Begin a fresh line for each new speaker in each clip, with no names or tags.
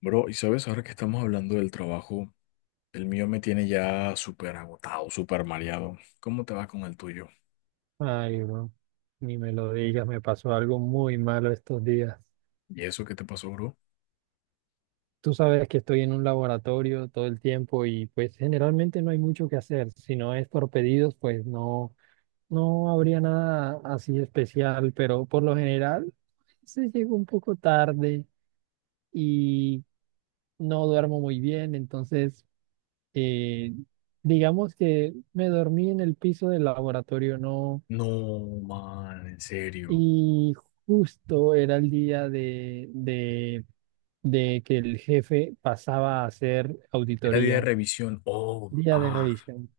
Bro, y sabes, ahora que estamos hablando del trabajo, el mío me tiene ya súper agotado, súper mareado. ¿Cómo te va con el tuyo?
Ay, bro, ni me lo digas, me pasó algo muy malo estos días.
¿Y eso qué te pasó, bro?
Tú sabes que estoy en un laboratorio todo el tiempo y pues generalmente no hay mucho que hacer. Si no es por pedidos, pues no, no habría nada así especial, pero por lo general se llega un poco tarde y no duermo muy bien, entonces eh, digamos que me dormí en el piso del laboratorio, no.
No, man, en serio.
Y justo era el día de que el jefe pasaba a hacer
Era día de
auditoría,
revisión. Oh,
día de
ah,
revisión.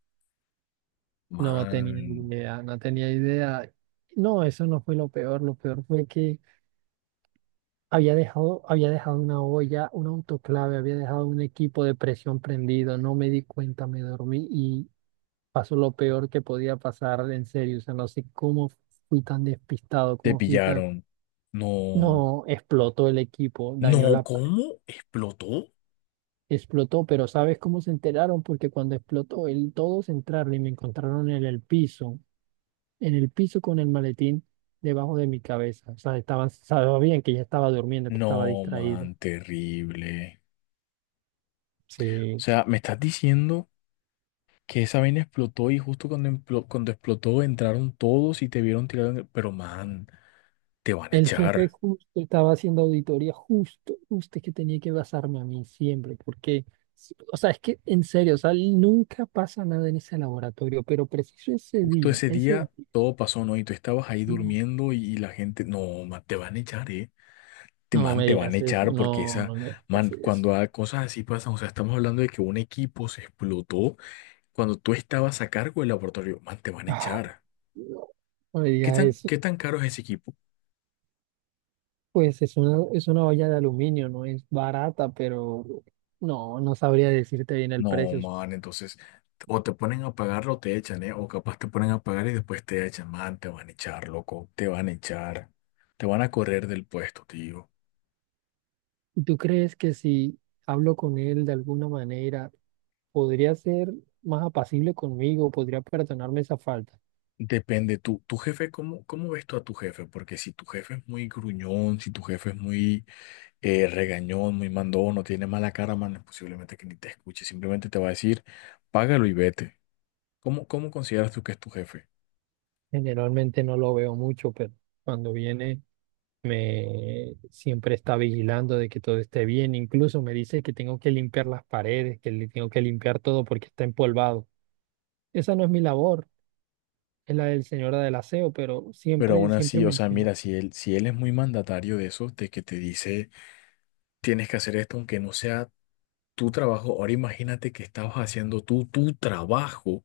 No tenía
man.
idea, no tenía idea. No, eso no fue lo peor. Lo peor fue que había dejado una olla, un autoclave, había dejado un equipo de presión prendido. No me di cuenta, me dormí y pasó lo peor que podía pasar, en serio. O sea, no sé cómo fui tan despistado,
Te
cómo fui tan...
pillaron. No,
No, explotó el equipo, dañó
no,
la pared.
¿cómo? ¿Explotó?
Explotó, pero ¿sabes cómo se enteraron? Porque cuando explotó, todos entraron y me encontraron en el piso con el maletín debajo de mi cabeza. O sea, estaban, sabían que ya estaba durmiendo, que
No,
estaba distraído.
man, terrible. O
Sí.
sea, me estás diciendo. Que esa vaina explotó y justo cuando explotó entraron todos y te vieron tirado en el... Pero man, te van a
El jefe
echar.
justo estaba haciendo auditoría, justo, justo es que tenía que basarme a mí siempre, porque, o sea, es que en serio, o sea, nunca pasa nada en ese laboratorio, pero preciso ese
Justo
día,
ese
ese...
día todo pasó, ¿no? Y tú estabas ahí durmiendo y la gente, no, man, te van a echar, ¿eh? Te,
No
man,
me
te van a
digas eso,
echar porque
no,
esa,
no me
man,
digas eso.
cuando hay cosas así pasan, o sea, estamos hablando de que un equipo se explotó cuando tú estabas a cargo del laboratorio, man, te van a
Ah,
echar.
no, no me
¿Qué
digas
tan,
eso.
qué tan caro es ese equipo?
Pues es una olla de aluminio, no es barata, pero no, no sabría decirte bien el
No,
precio.
man, entonces, o te ponen a pagar o te echan, ¿eh? O capaz te ponen a pagar y después te echan, man, te van a echar, loco, te van a echar, te van a correr del puesto, tío.
¿Tú crees que si hablo con él de alguna manera, podría ser más apacible conmigo, podría perdonarme esa falta?
Depende, tú, tu jefe, ¿cómo ves tú a tu jefe? Porque si tu jefe es muy gruñón, si tu jefe es muy regañón, muy mandón, o tiene mala cara, man, posiblemente que ni te escuche, simplemente te va a decir, págalo y vete. ¿Cómo consideras tú que es tu jefe?
Generalmente no lo veo mucho, pero cuando viene... Me siempre está vigilando de que todo esté bien. Incluso me dice que tengo que limpiar las paredes, que le tengo que limpiar todo porque está empolvado. Esa no es mi labor, es la del señora del aseo, pero
Pero
siempre,
aún
siempre
así, o sea,
menciona.
mira, si él es muy mandatario de eso, de que te dice... tienes que hacer esto aunque no sea tu trabajo. Ahora imagínate que estabas haciendo tú tu trabajo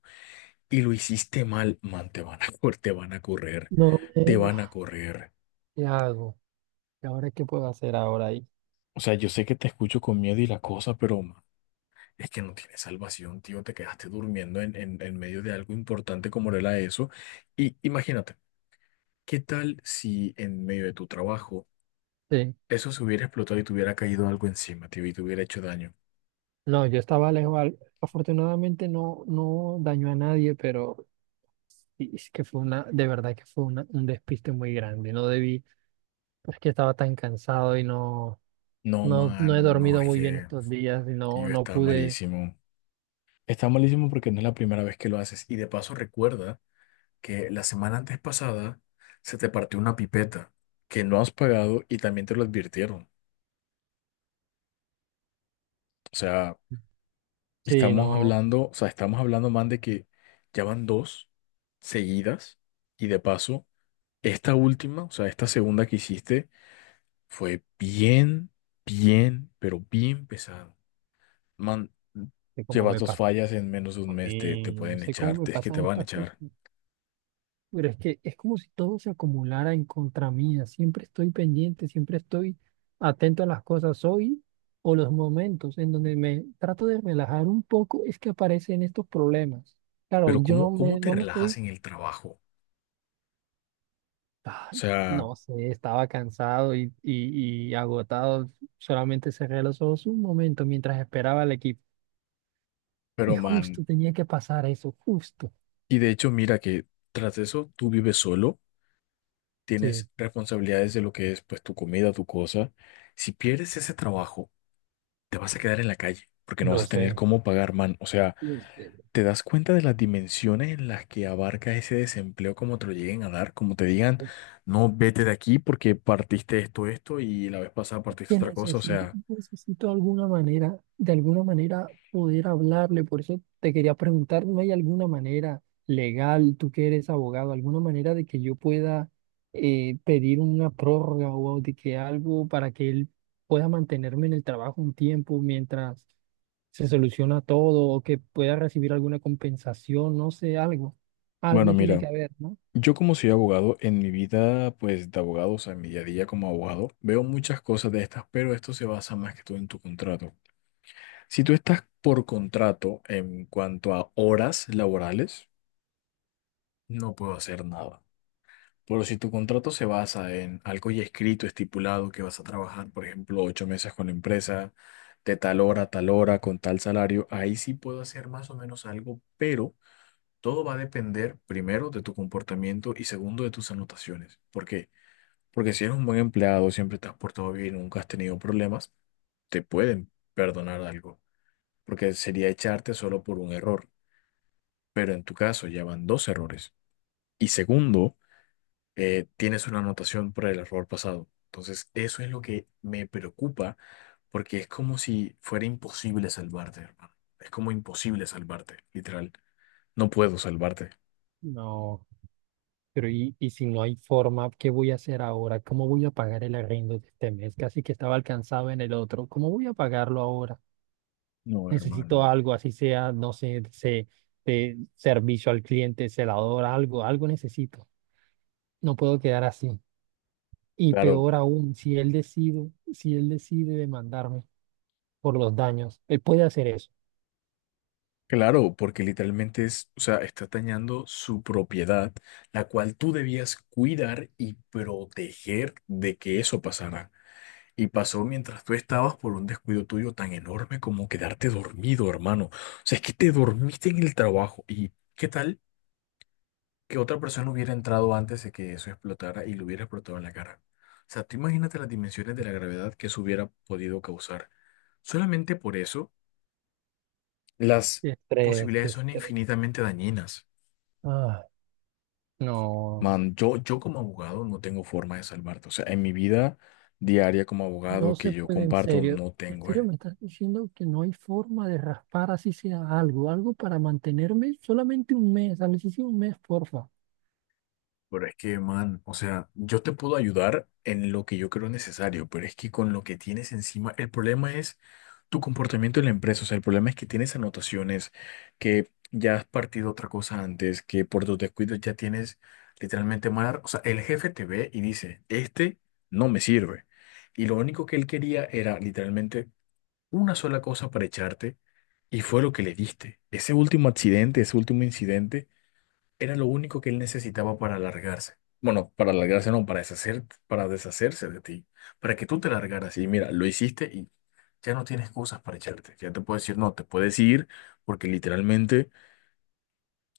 y lo hiciste mal, man, te van a, te van a correr,
No,
te
no,
van a correr.
¿qué hago? ¿Y ahora qué puedo hacer ahora ahí?
O sea, yo sé que te escucho con miedo y la cosa, pero man, es que no tienes salvación, tío, te quedaste durmiendo en medio de algo importante como era eso. Y imagínate, ¿qué tal si en medio de tu trabajo
Sí.
eso se hubiera explotado y te hubiera caído algo encima, tío, y te hubiera hecho daño?
No, yo estaba lejos. Afortunadamente no, no dañó a nadie, pero sí, es que de verdad que fue un despiste muy grande. No debí, es que estaba tan cansado y no.
No,
No, no he
man, no,
dormido
es
muy bien
que,
estos días y no,
tío,
no
está
pude,
malísimo. Está malísimo porque no es la primera vez que lo haces. Y de paso recuerda que la semana antes pasada se te partió una pipeta que no has pagado y también te lo advirtieron. O sea,
sí,
estamos
no
hablando, o sea, estamos hablando más de que ya van dos seguidas y de paso esta última, o sea, esta segunda que hiciste fue bien, bien, pero bien pesado. Man,
sé cómo
llevas
me
dos
pasa
fallas en menos de un
a
mes, te
mí, no
pueden
sé
echar,
cómo me
es que te
pasan
van a
estas cosas,
echar.
pero es que es como si todo se acumulara en contra mía, siempre estoy pendiente, siempre estoy atento a las cosas hoy o los momentos en donde me trato de relajar un poco, es que aparecen estos problemas. Claro,
Pero
yo
¿cómo, cómo te
no me
relajas
estoy,
en el trabajo? O
ay,
sea,
no sé, estaba cansado y agotado, solamente cerré los ojos un momento mientras esperaba al equipo. Y
pero man,
justo tenía que pasar eso, justo.
y de hecho mira que tras eso tú vives solo,
Sí,
tienes responsabilidades de lo que es pues tu comida, tu cosa. Si pierdes ese trabajo, te vas a quedar en la calle porque no vas
lo
a tener
sé.
cómo pagar, man. O sea,
Y este,
¿te das cuenta de las dimensiones en las que abarca ese desempleo como te lo lleguen a dar? Como te digan,
pues,
no, vete de aquí porque partiste esto, esto y la vez pasada partiste
que
otra cosa. O
necesito,
sea,
necesito alguna manera, de alguna manera poder hablarle. Por eso te quería preguntar, ¿no hay alguna manera legal, tú que eres abogado, alguna manera de que yo pueda pedir una prórroga o de que algo para que él pueda mantenerme en el trabajo un tiempo mientras se soluciona todo o que pueda recibir alguna compensación, no sé, algo.
bueno,
Algo tiene
mira.
que haber, ¿no?
Yo como soy abogado, en mi vida pues de abogado, o sea, en mi día a día como abogado, veo muchas cosas de estas, pero esto se basa más que todo en tu contrato. Si tú estás por contrato en cuanto a horas laborales, no puedo hacer nada. Pero si tu contrato se basa en algo ya escrito, estipulado, que vas a trabajar, por ejemplo, ocho meses con la empresa, de tal hora a tal hora, con tal salario, ahí sí puedo hacer más o menos algo, pero todo va a depender primero de tu comportamiento y segundo de tus anotaciones. Porque si eres un buen empleado, siempre te has portado bien, nunca has tenido problemas, te pueden perdonar algo, porque sería echarte solo por un error. Pero en tu caso ya van dos errores. Y segundo, tienes una anotación por el error pasado. Entonces, eso es lo que me preocupa, porque es como si fuera imposible salvarte, hermano. Es como imposible salvarte, literal. No puedo salvarte.
No, pero y si no hay forma, ¿qué voy a hacer ahora? ¿Cómo voy a pagar el arriendo de este mes? Casi que estaba alcanzado en el otro. ¿Cómo voy a pagarlo ahora?
No,
Necesito
hermano.
algo, así sea, no sé, de servicio al cliente, celador, algo, algo necesito. No puedo quedar así. Y
Claro,
peor aún, si él decide demandarme por los daños, él puede hacer eso.
claro, porque literalmente es, o sea, está dañando su propiedad, la cual tú debías cuidar y proteger de que eso pasara. Y pasó mientras tú estabas por un descuido tuyo tan enorme como quedarte dormido, hermano. O sea, es que te dormiste en el trabajo. ¿Y qué tal que otra persona hubiera entrado antes de que eso explotara y lo hubiera explotado en la cara? O sea, tú imagínate las dimensiones de la gravedad que eso hubiera podido causar. Solamente por eso, las
Qué estrés, qué
posibilidades son
estrés.
infinitamente dañinas.
Ah, no.
Man, yo como abogado no tengo forma de salvarte. O sea, en mi vida diaria como abogado
No
que
se
yo
puede, en
comparto,
serio.
no
En
tengo,
serio,
eh.
me estás diciendo que no hay forma de raspar así sea algo, algo para mantenerme solamente un mes, a sí un mes, porfa.
Pero es que, man, o sea, yo te puedo ayudar en lo que yo creo necesario, pero es que con lo que tienes encima, el problema es tu comportamiento en la empresa. O sea, el problema es que tienes anotaciones, que ya has partido otra cosa antes, que por tus descuidos ya tienes literalmente mal. O sea, el jefe te ve y dice, este no me sirve. Y lo único que él quería era literalmente una sola cosa para echarte y fue lo que le diste. Ese último accidente, ese último incidente, era lo único que él necesitaba para alargarse. Bueno, para alargarse no, para deshacer, para deshacerse de ti, para que tú te largaras. Y mira, lo hiciste y ya no tienes cosas para echarte. Ya te puedes decir, no, te puedes ir porque literalmente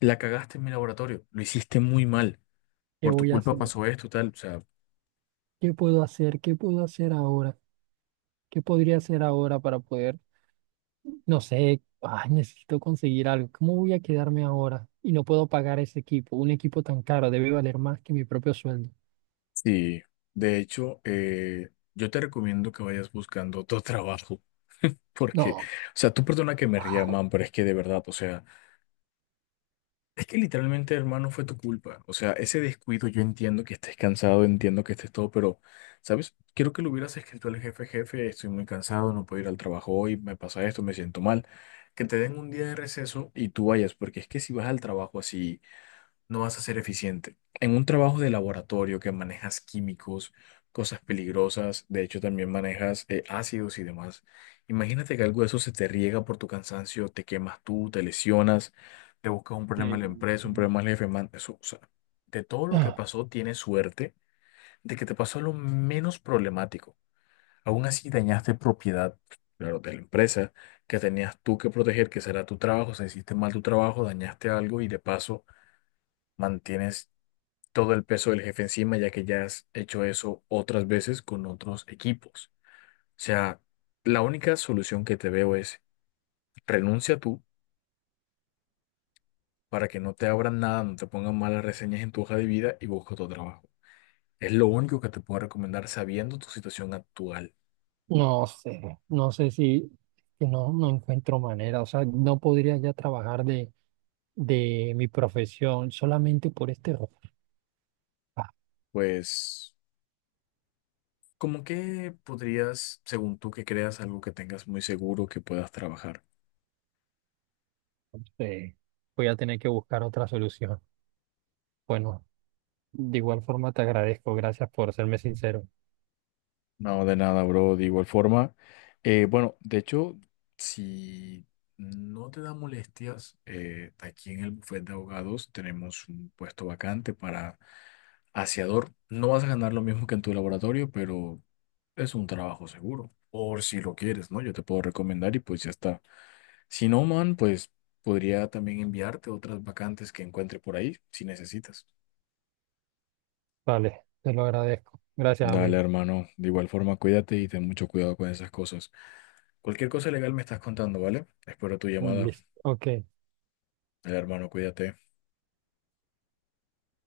la cagaste en mi laboratorio. Lo hiciste muy mal.
¿Qué
Por tu
voy a
culpa
hacer?
pasó esto, tal. O sea,
¿Qué puedo hacer? ¿Qué puedo hacer ahora? ¿Qué podría hacer ahora para poder, no sé, ay, necesito conseguir algo? ¿Cómo voy a quedarme ahora? Y no puedo pagar ese equipo, un equipo tan caro debe valer más que mi propio sueldo.
sí. De hecho, yo te recomiendo que vayas buscando otro trabajo. Porque, o
No.
sea, tú perdona que me ría, man, pero es que de verdad, o sea, es que literalmente, hermano, fue tu culpa. O sea, ese descuido, yo entiendo que estés cansado, entiendo que estés todo, pero, ¿sabes? Quiero que lo hubieras escrito al jefe, jefe, estoy muy cansado, no puedo ir al trabajo hoy, me pasa esto, me siento mal. Que te den un día de receso y tú vayas, porque es que si vas al trabajo así no vas a ser eficiente. En un trabajo de laboratorio que manejas químicos, cosas peligrosas, de hecho también manejas ácidos y demás, imagínate que algo de eso se te riega por tu cansancio, te quemas tú, te lesionas, te buscas un problema en la
Sí.
empresa, un problema al jefe, man, eso, o sea, de todo lo que pasó, tienes suerte de que te pasó lo menos problemático. Aún así dañaste propiedad, claro, de la empresa que tenías tú que proteger, que será tu trabajo, o sea, hiciste mal tu trabajo, dañaste algo y de paso mantienes todo el peso del jefe encima, ya que ya has hecho eso otras veces con otros equipos. O sea, la única solución que te veo es renuncia tú para que no te abran nada, no te pongan malas reseñas en tu hoja de vida y busca otro trabajo. Es lo único que te puedo recomendar sabiendo tu situación actual.
No sé, no sé si que no, no encuentro manera, o sea, no podría ya trabajar de mi profesión solamente por este rojo. Ah,
Pues, ¿cómo que podrías, según tú que creas, algo que tengas muy seguro que puedas trabajar?
no sé, voy a tener que buscar otra solución. Bueno, de igual forma te agradezco, gracias por serme sincero.
No, de nada, bro. De igual forma, bueno, de hecho, si no te da molestias, aquí en el bufete de abogados tenemos un puesto vacante para aseador. No vas a ganar lo mismo que en tu laboratorio, pero es un trabajo seguro. Por si lo quieres, ¿no? Yo te puedo recomendar y pues ya está. Si no, man, pues podría también enviarte otras vacantes que encuentre por ahí, si necesitas.
Vale, te lo agradezco. Gracias,
Dale,
amigo.
hermano. De igual forma, cuídate y ten mucho cuidado con esas cosas. Cualquier cosa legal me estás contando, ¿vale? Espero tu llamada.
Listo. Ok.
El hermano, cuídate.